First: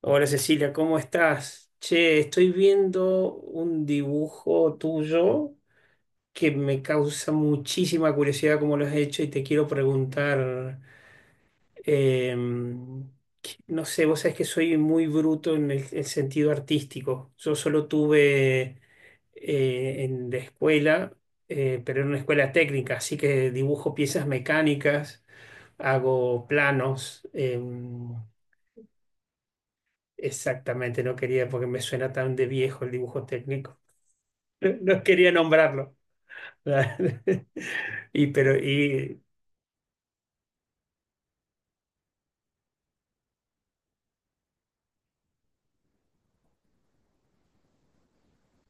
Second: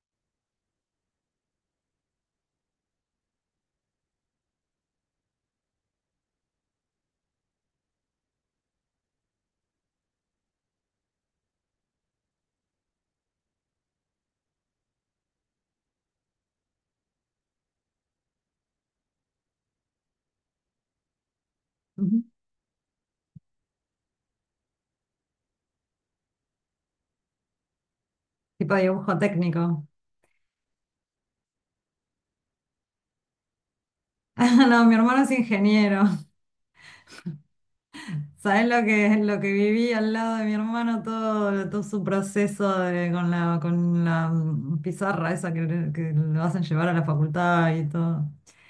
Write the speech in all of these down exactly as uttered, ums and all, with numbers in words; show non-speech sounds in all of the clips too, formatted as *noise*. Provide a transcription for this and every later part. Hola Cecilia, ¿cómo estás? Che, estoy viendo un dibujo tuyo que me causa muchísima curiosidad cómo lo has hecho y te quiero preguntar, em, que- no sé, vos sabés que soy muy bruto en el, el sentido artístico. Yo solo tuve eh, en la escuela, eh, pero en una Ujú. escuela técnica, así que dibujo piezas mecánicas, hago planos. em, Tipo dibujo técnico. *laughs* Exactamente, no quería, porque me suena tan de viejo el dibujo técnico. Ah, *laughs* no, mi No hermano quería es nombrarlo. ingeniero. *laughs* Y, pero, ¿Sabes lo que, y lo que viví al lado de mi hermano? Todo, todo su proceso de- con la, con la mm, pizarra esa que, le- que lo hacen llevar a la facultad y todo.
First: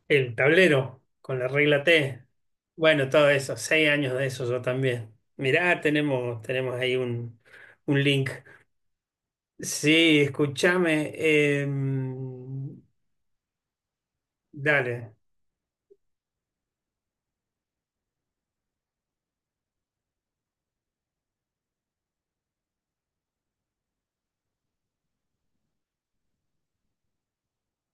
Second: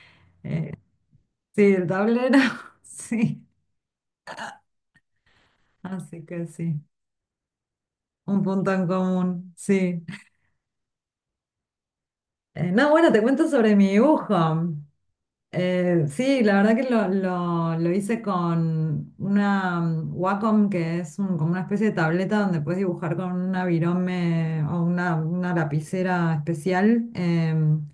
el Eh, tablero con la sí, regla el T. tablero, *laughs* Bueno, todo sí. eso, seis años de eso yo también. Mirá, Así tenemos, que tenemos sí, ahí un, un link. un punto en común, sí. Sí, escúchame. Eh, em, no, bueno, te cuento sobre mi dibujo. Dale. Eh, sí, la verdad que lo, lo- lo hice con una mm, Wacom, que es un- como una especie de tableta donde puedes dibujar con una virome o una, una lapicera especial, em,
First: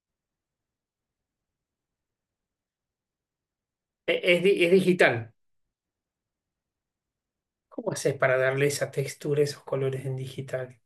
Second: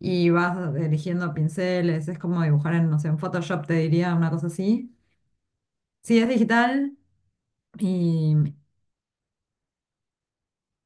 y vas eligiendo pinceles. Es como dibujar en, no sé, en Photoshop, te diría, E- una Es, cosa di- es así. digital. Sí, es digital ¿Cómo haces y, para darle esa textura, esos colores en digital?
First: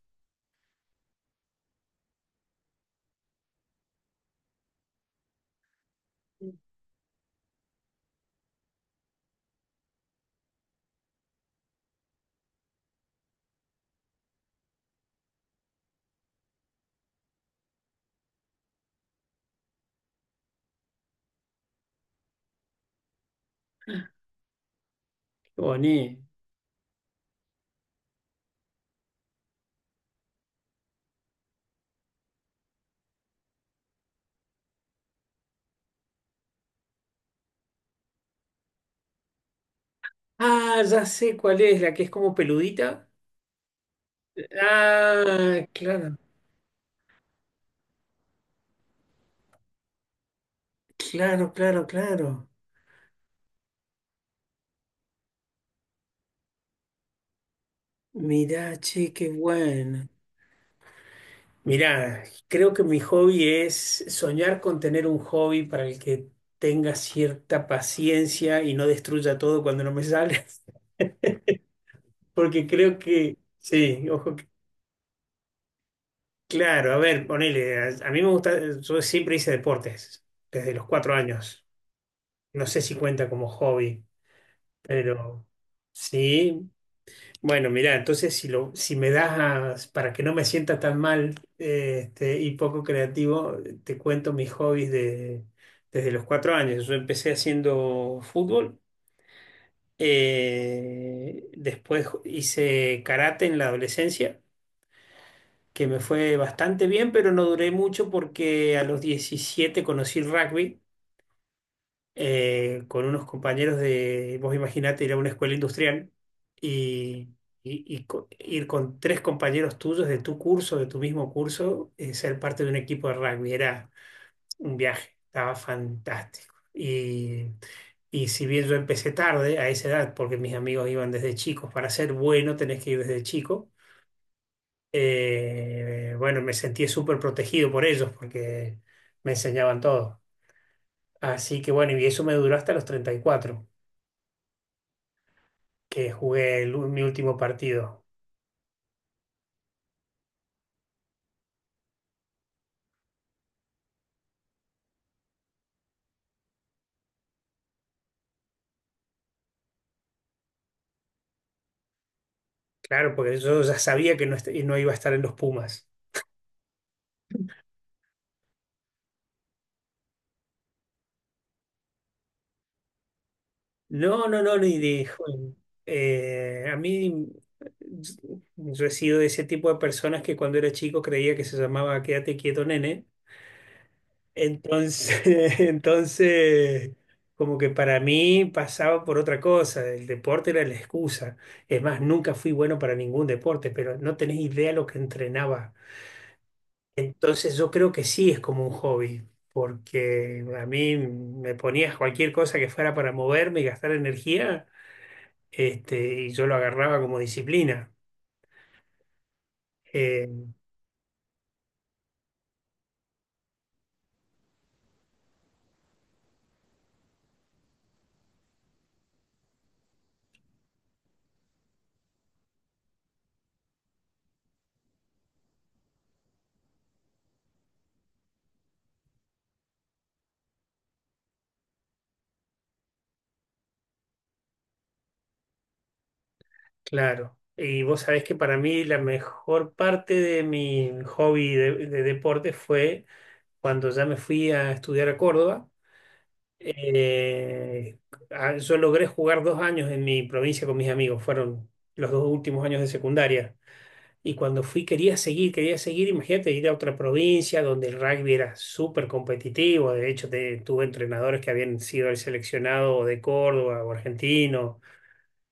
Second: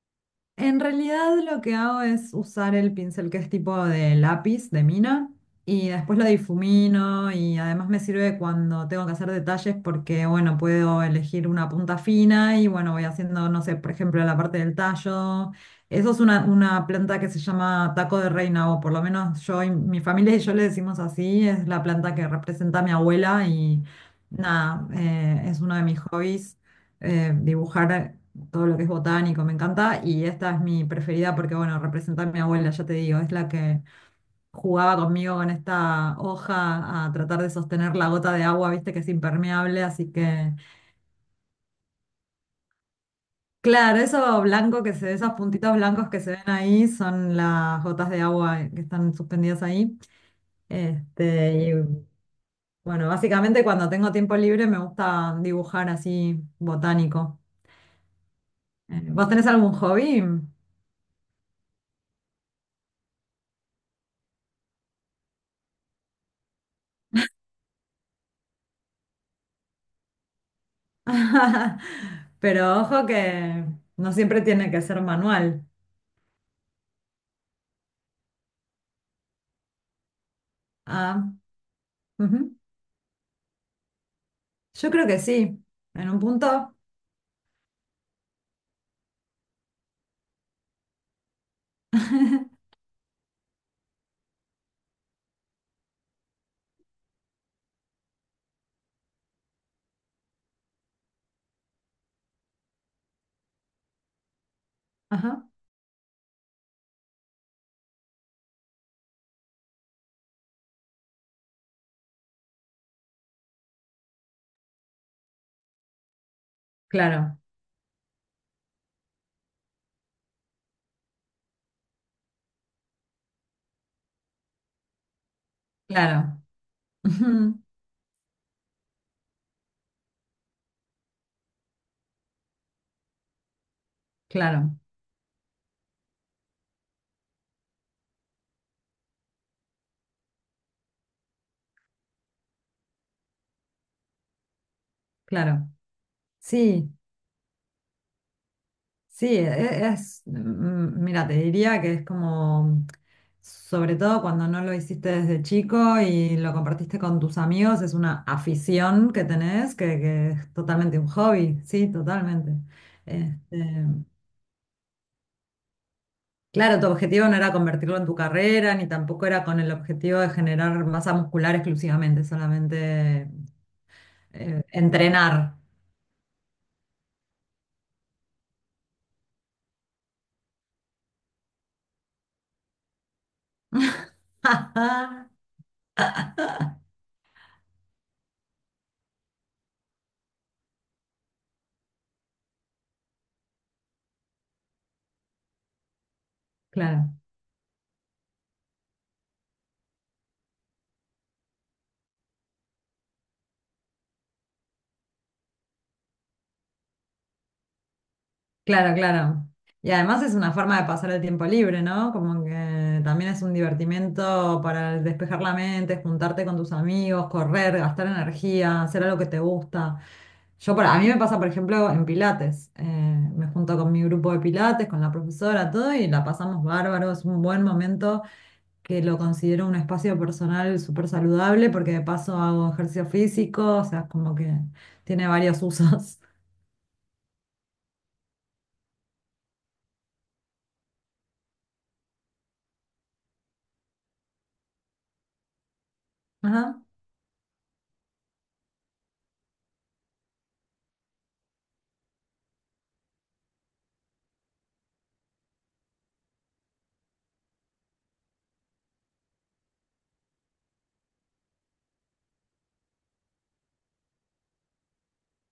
en realidad, lo que hago es usar el pincel que es tipo de lápiz, de mina, y después lo difumino, y además me sirve cuando tengo que hacer detalles porque, bueno, puedo elegir una punta fina y, bueno, voy haciendo, no sé, por ejemplo, la parte del tallo. Eso es una, una planta que se llama taco de reina, o por lo menos yo y mi familia y yo le decimos así. Es la planta que representa a mi abuela y nada, eh, Qué es uno de mis bonito. hobbies, eh, dibujar todo lo que es botánico, me encanta. Y esta es mi preferida porque, bueno, representa a mi abuela, ya te digo, es la que jugaba conmigo con esta hoja a tratar de sostener la gota de agua, viste que es impermeable, así que, Ah, ya sé cuál es, la que es como peludita. claro, eso blanco que se ve, esos Ah, puntitos blancos claro, que se ven ahí son las gotas de agua que están suspendidas ahí. claro, Este, y claro, claro. bueno, básicamente cuando tengo tiempo libre me gusta dibujar así botánico. Mirá, Eh, che, ¿Vos qué tenés algún bueno. hobby? Mirá, creo que mi hobby es soñar con tener un hobby para el que tenga cierta paciencia y no destruya todo cuando no me sale. *laughs* *laughs* Porque Pero creo ojo que, que sí, no ojo, siempre que- tiene que ser manual. claro, a ver, ponele, a, a mí me gusta, yo siempre hice deportes, desde los cuatro Ah, años. ujú. No sé si cuenta como hobby, Yo creo que pero sí, en un sí. punto. Bueno, mira, entonces si, lo, si me das a- para que no me sienta tan mal, eh, este, y *laughs* poco creativo, te cuento mis hobbies de, desde los cuatro años. Yo empecé haciendo fútbol, eh, después hice karate en la adolescencia, Ajá. que me fue bastante bien, pero no duré mucho porque a los diecisiete conocí el rugby, eh, con unos compañeros de, vos imaginate ir a una escuela industrial y, Claro, y- y co- ir con tres compañeros tuyos de tu curso, de tu mismo curso, eh, ser parte de un equipo de rugby. Era un viaje, estaba claro. fantástico. Y, Ujú. y si bien yo empecé tarde a esa edad, porque mis amigos iban desde chicos, para ser bueno tenés que ir desde chico. Claro, Eh, bueno, me sentí súper protegido por ellos porque me enseñaban todo. Así que bueno, y eso me duró hasta los treinta y cuatro. claro. Que jugué el u- Sí, mi último partido. sí, e- e, es, mm, mira, te diría que es como, sobre todo cuando no lo hiciste desde chico y lo compartiste con tus amigos, es una afición que tenés, que, que es totalmente un hobby, sí, totalmente. Claro, porque yo ya Este, sabía que no, est- no iba a estar en los Pumas. claro, tu objetivo no era convertirlo en tu carrera, ni tampoco era con el objetivo de generar masa muscular exclusivamente, solamente No, no, no, eh, ni dijo. entrenar. Eh, a mí, yo he sido de ese tipo de personas que cuando era chico creía que se llamaba Quédate quieto, nene. *laughs* Entonces, *laughs* entonces, como que para mí pasaba por otra cosa, el deporte era la excusa. Es más, nunca fui bueno para ningún deporte, pero no tenés idea lo que entrenaba. Claro, Entonces yo creo que sí es como un hobby, porque a mí me ponías cualquier cosa que fuera para moverme y gastar energía, este, y yo lo agarraba como disciplina. claro, claro. Y además es Eh, una forma de pasar el tiempo libre, ¿no? Como que también es un divertimento para despejar la mente, juntarte con tus amigos, correr, gastar energía, hacer algo que te gusta. Yo, por- a mí me pasa, por ejemplo, en Pilates. Eh, me junto con mi grupo de Pilates, con la profesora, todo, y la pasamos bárbaro. Es un buen momento que lo considero un espacio personal súper saludable porque de paso hago ejercicio físico, o sea, como que tiene varios usos. claro. Y vos sabés que para mí la mejor parte de mi hobby de, de deporte fue cuando ya me fui a estudiar a Córdoba. *laughs* Ajá, Eh, a- yo logré jugar dos años en mi provincia con mis amigos, fueron los dos últimos años de secundaria. Y cuando fui quería seguir, quería seguir, imagínate ir a otra provincia donde el rugby era súper competitivo, de hecho te- tuve entrenadores que habían sido el seleccionado de Córdoba o argentino,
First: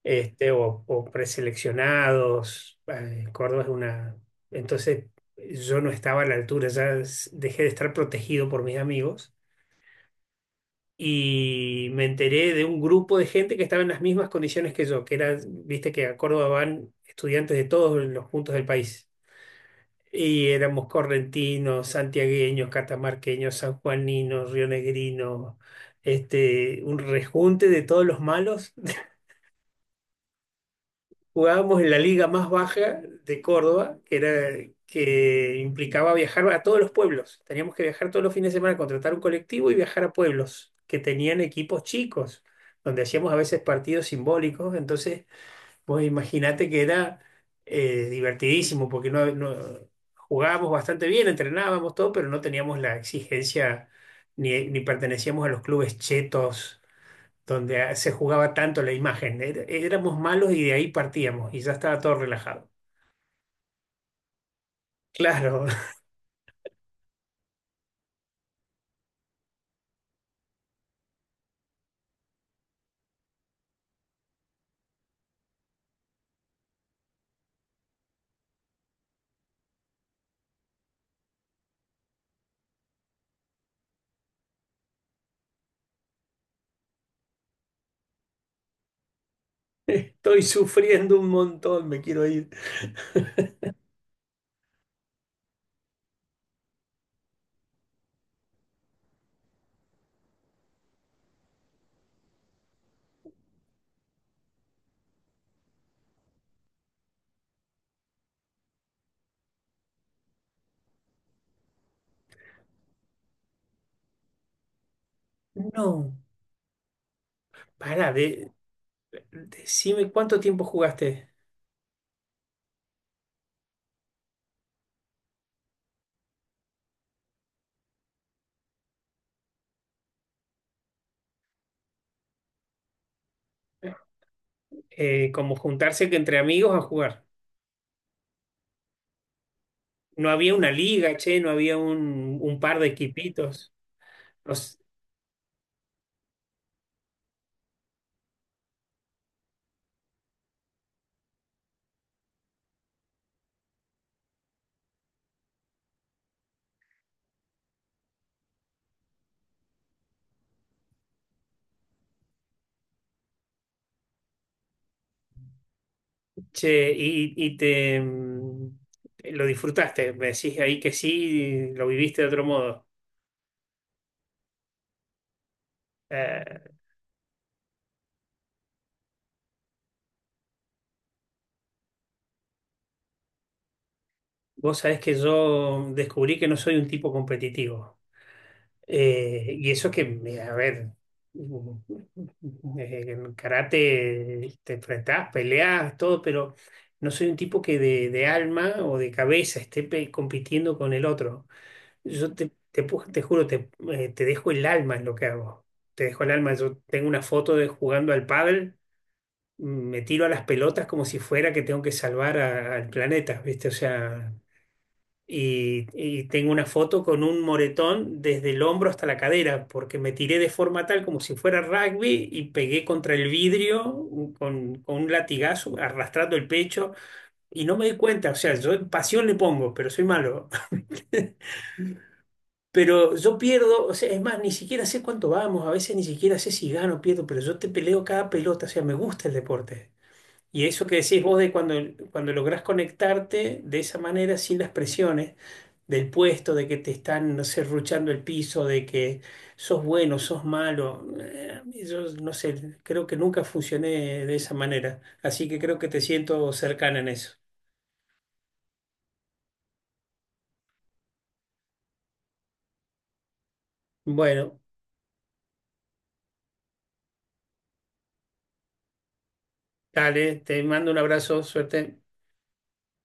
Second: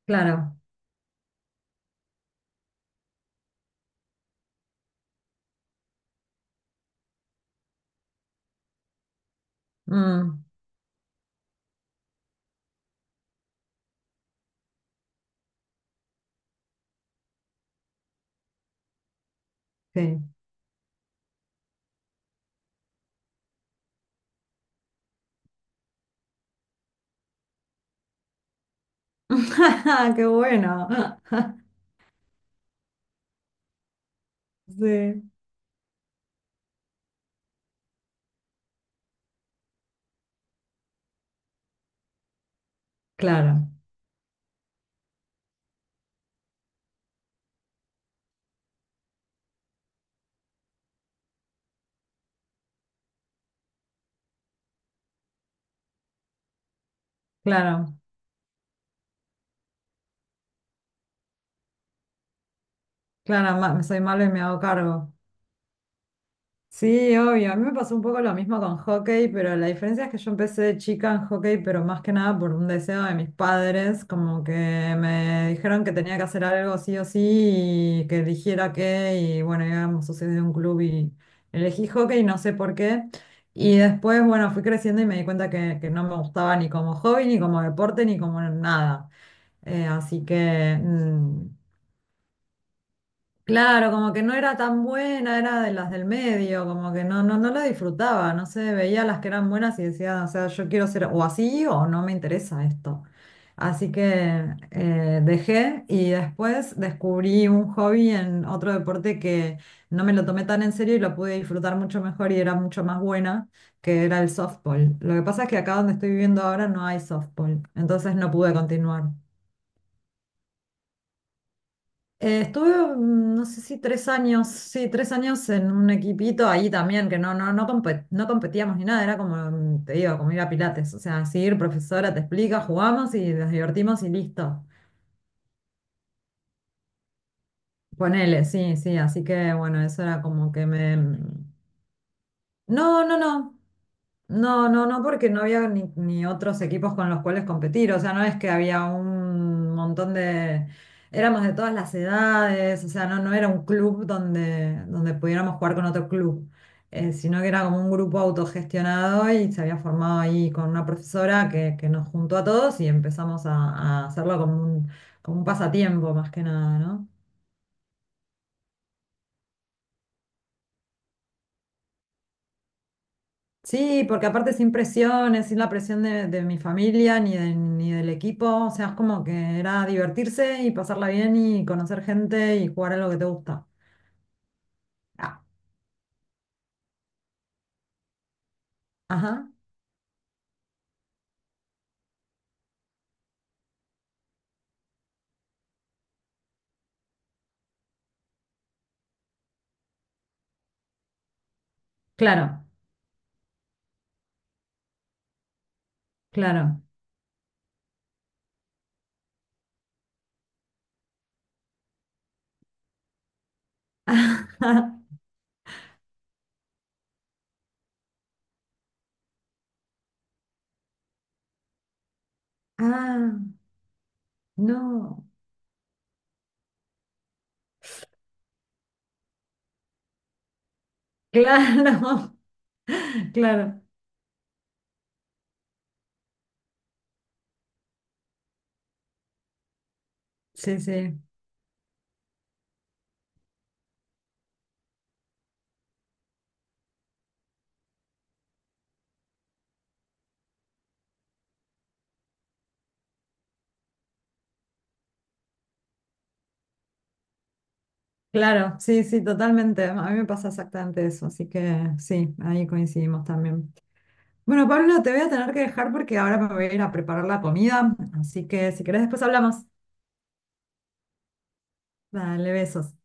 este, claro. o, o preseleccionados, eh, Córdoba es una... Entonces yo no estaba a la altura, ya s- dejé de estar protegido por mis amigos Mm, y me enteré de un grupo de gente que estaba en las mismas condiciones que yo, que era, viste que a Córdoba van estudiantes de todos los puntos del país. sí. Y éramos correntinos, santiagueños, catamarqueños, sanjuaninos, rionegrinos, este, un rejunte de todos los malos. *laughs* *laughs* Qué bueno. *laughs* Jugábamos en la liga más baja de Córdoba, que era, Sí, que implicaba viajar a todos los pueblos. Teníamos que viajar todos los fines de semana, contratar un colectivo y viajar a pueblos que tenían equipos chicos, donde hacíamos a veces claro, partidos simbólicos. Entonces pues imagínate que era, eh, divertidísimo, porque no, no- jugábamos bastante bien, entrenábamos todo, pero no teníamos la exigencia ni, ni pertenecíamos a los clubes chetos donde ah, claro, se jugaba tanto la imagen. Era- éramos malos y de ahí partíamos y ya estaba todo relajado. claro, ma- soy malo y me hago cargo. Claro, Sí, obvio. A mí me pasó un poco lo mismo con hockey, pero la diferencia es que yo empecé de chica en hockey, pero más que nada por un deseo de mis padres, como que me dijeron que tenía que hacer algo sí o sí y que eligiera qué, y bueno, íbamos socios de un club y elegí hockey, no sé por qué. Y después, bueno, fui creciendo y me di cuenta que, que no me gustaba ni como hobby, ni como deporte, ni como nada. Eh, *laughs* así estoy que... sufriendo un mm, montón, me quiero ir. claro, como que no era tan buena, era de las del medio, como que no, no, no la disfrutaba, no sé, veía las que eran buenas y decía, o sea, yo quiero ser o así o no me interesa esto. Así que eh, dejé y después descubrí un hobby en otro deporte que no me lo tomé tan en serio y lo pude disfrutar mucho mejor y era mucho más buena, que era el softball. Lo que pasa es que acá donde estoy No, viviendo ahora no hay softball, para, entonces no de, pude continuar. decime cuánto tiempo jugaste. Eh, estuve, mm, no sé si tres años, sí, tres años en un equipito ahí también, que no, no, no compe- no competíamos ni nada, era como, mm, te digo, como ir a Pilates, o sea, sí, ir, profesora te explica, jugamos y nos divertimos y listo. Eh, como juntarse que entre amigos a jugar. Ponele, sí, sí, así que bueno, eso era No como había que una me, liga, che, mm, no había un, un par de no, no, no. equipitos. No No, s- no, no, porque no había ni, ni otros equipos con los cuales competir. O sea, no es que había un montón de... Éramos de todas las edades, o sea, no, no era un club donde, donde pudiéramos jugar con otro club, eh, sino que era como un grupo autogestionado y se había formado ahí con una profesora que, que nos juntó a todos y empezamos a, a hacerlo como un, como un pasatiempo más que nada, Che, ¿no? y, y te mm, lo disfrutaste, me decís ahí que sí, lo viviste de otro modo. Sí, porque aparte sin presiones, sin la presión de, de Eh, mi familia ni, de- ni del equipo, o sea, es como que era divertirse y pasarla bien y conocer gente y jugar a lo que te gusta. vos sabés que Ah, yo descubrí que no soy un tipo competitivo. ajá, Eh, y eso que, eh, a ver, mm, eh, en karate te enfrentás, peleás, todo, pero no soy un tipo que de, de alma o de cabeza esté pe- compitiendo con el otro. Yo te, claro, te, pu- te juro, te, eh, te dejo el alma en lo que hago. Te dejo el alma. Yo claro. tengo una foto de jugando al pádel, me tiro a las pelotas como si fuera que tengo que salvar a- al planeta, ¿viste? O sea, *laughs* y, y tengo una foto con un moretón desde el hombro hasta la cadera, porque me tiré de forma tal como si fuera rugby y pegué contra el Ah, vidrio con, con un no, latigazo, arrastrando el pecho, y no me di cuenta. O sea, yo pasión le pongo, pero soy malo. *laughs* claro, Pero *laughs* yo claro, pierdo, o sea, es más, ni siquiera sé cuánto vamos, a veces ni siquiera sé si gano o pierdo, pero yo te peleo cada pelota, o sea, me gusta el deporte. Y sí, eso que sí, decís vos de cuando, cuando lográs conectarte de esa manera, sin las presiones del puesto, de que te están, no sé, ruchando el piso, de que sos bueno, sos malo. Eh, yo no sé, creo que nunca funcioné de esa manera. Así que creo que te siento cercana en eso. claro, sí, sí, totalmente. A mí me pasa exactamente eso, así que sí, ahí coincidimos también. Bueno, Bueno, Pablo, te voy a tener que dejar porque ahora me voy a ir a preparar la comida, así que si querés después hablamos. dale, te mando un abrazo, suerte. Dale, besos.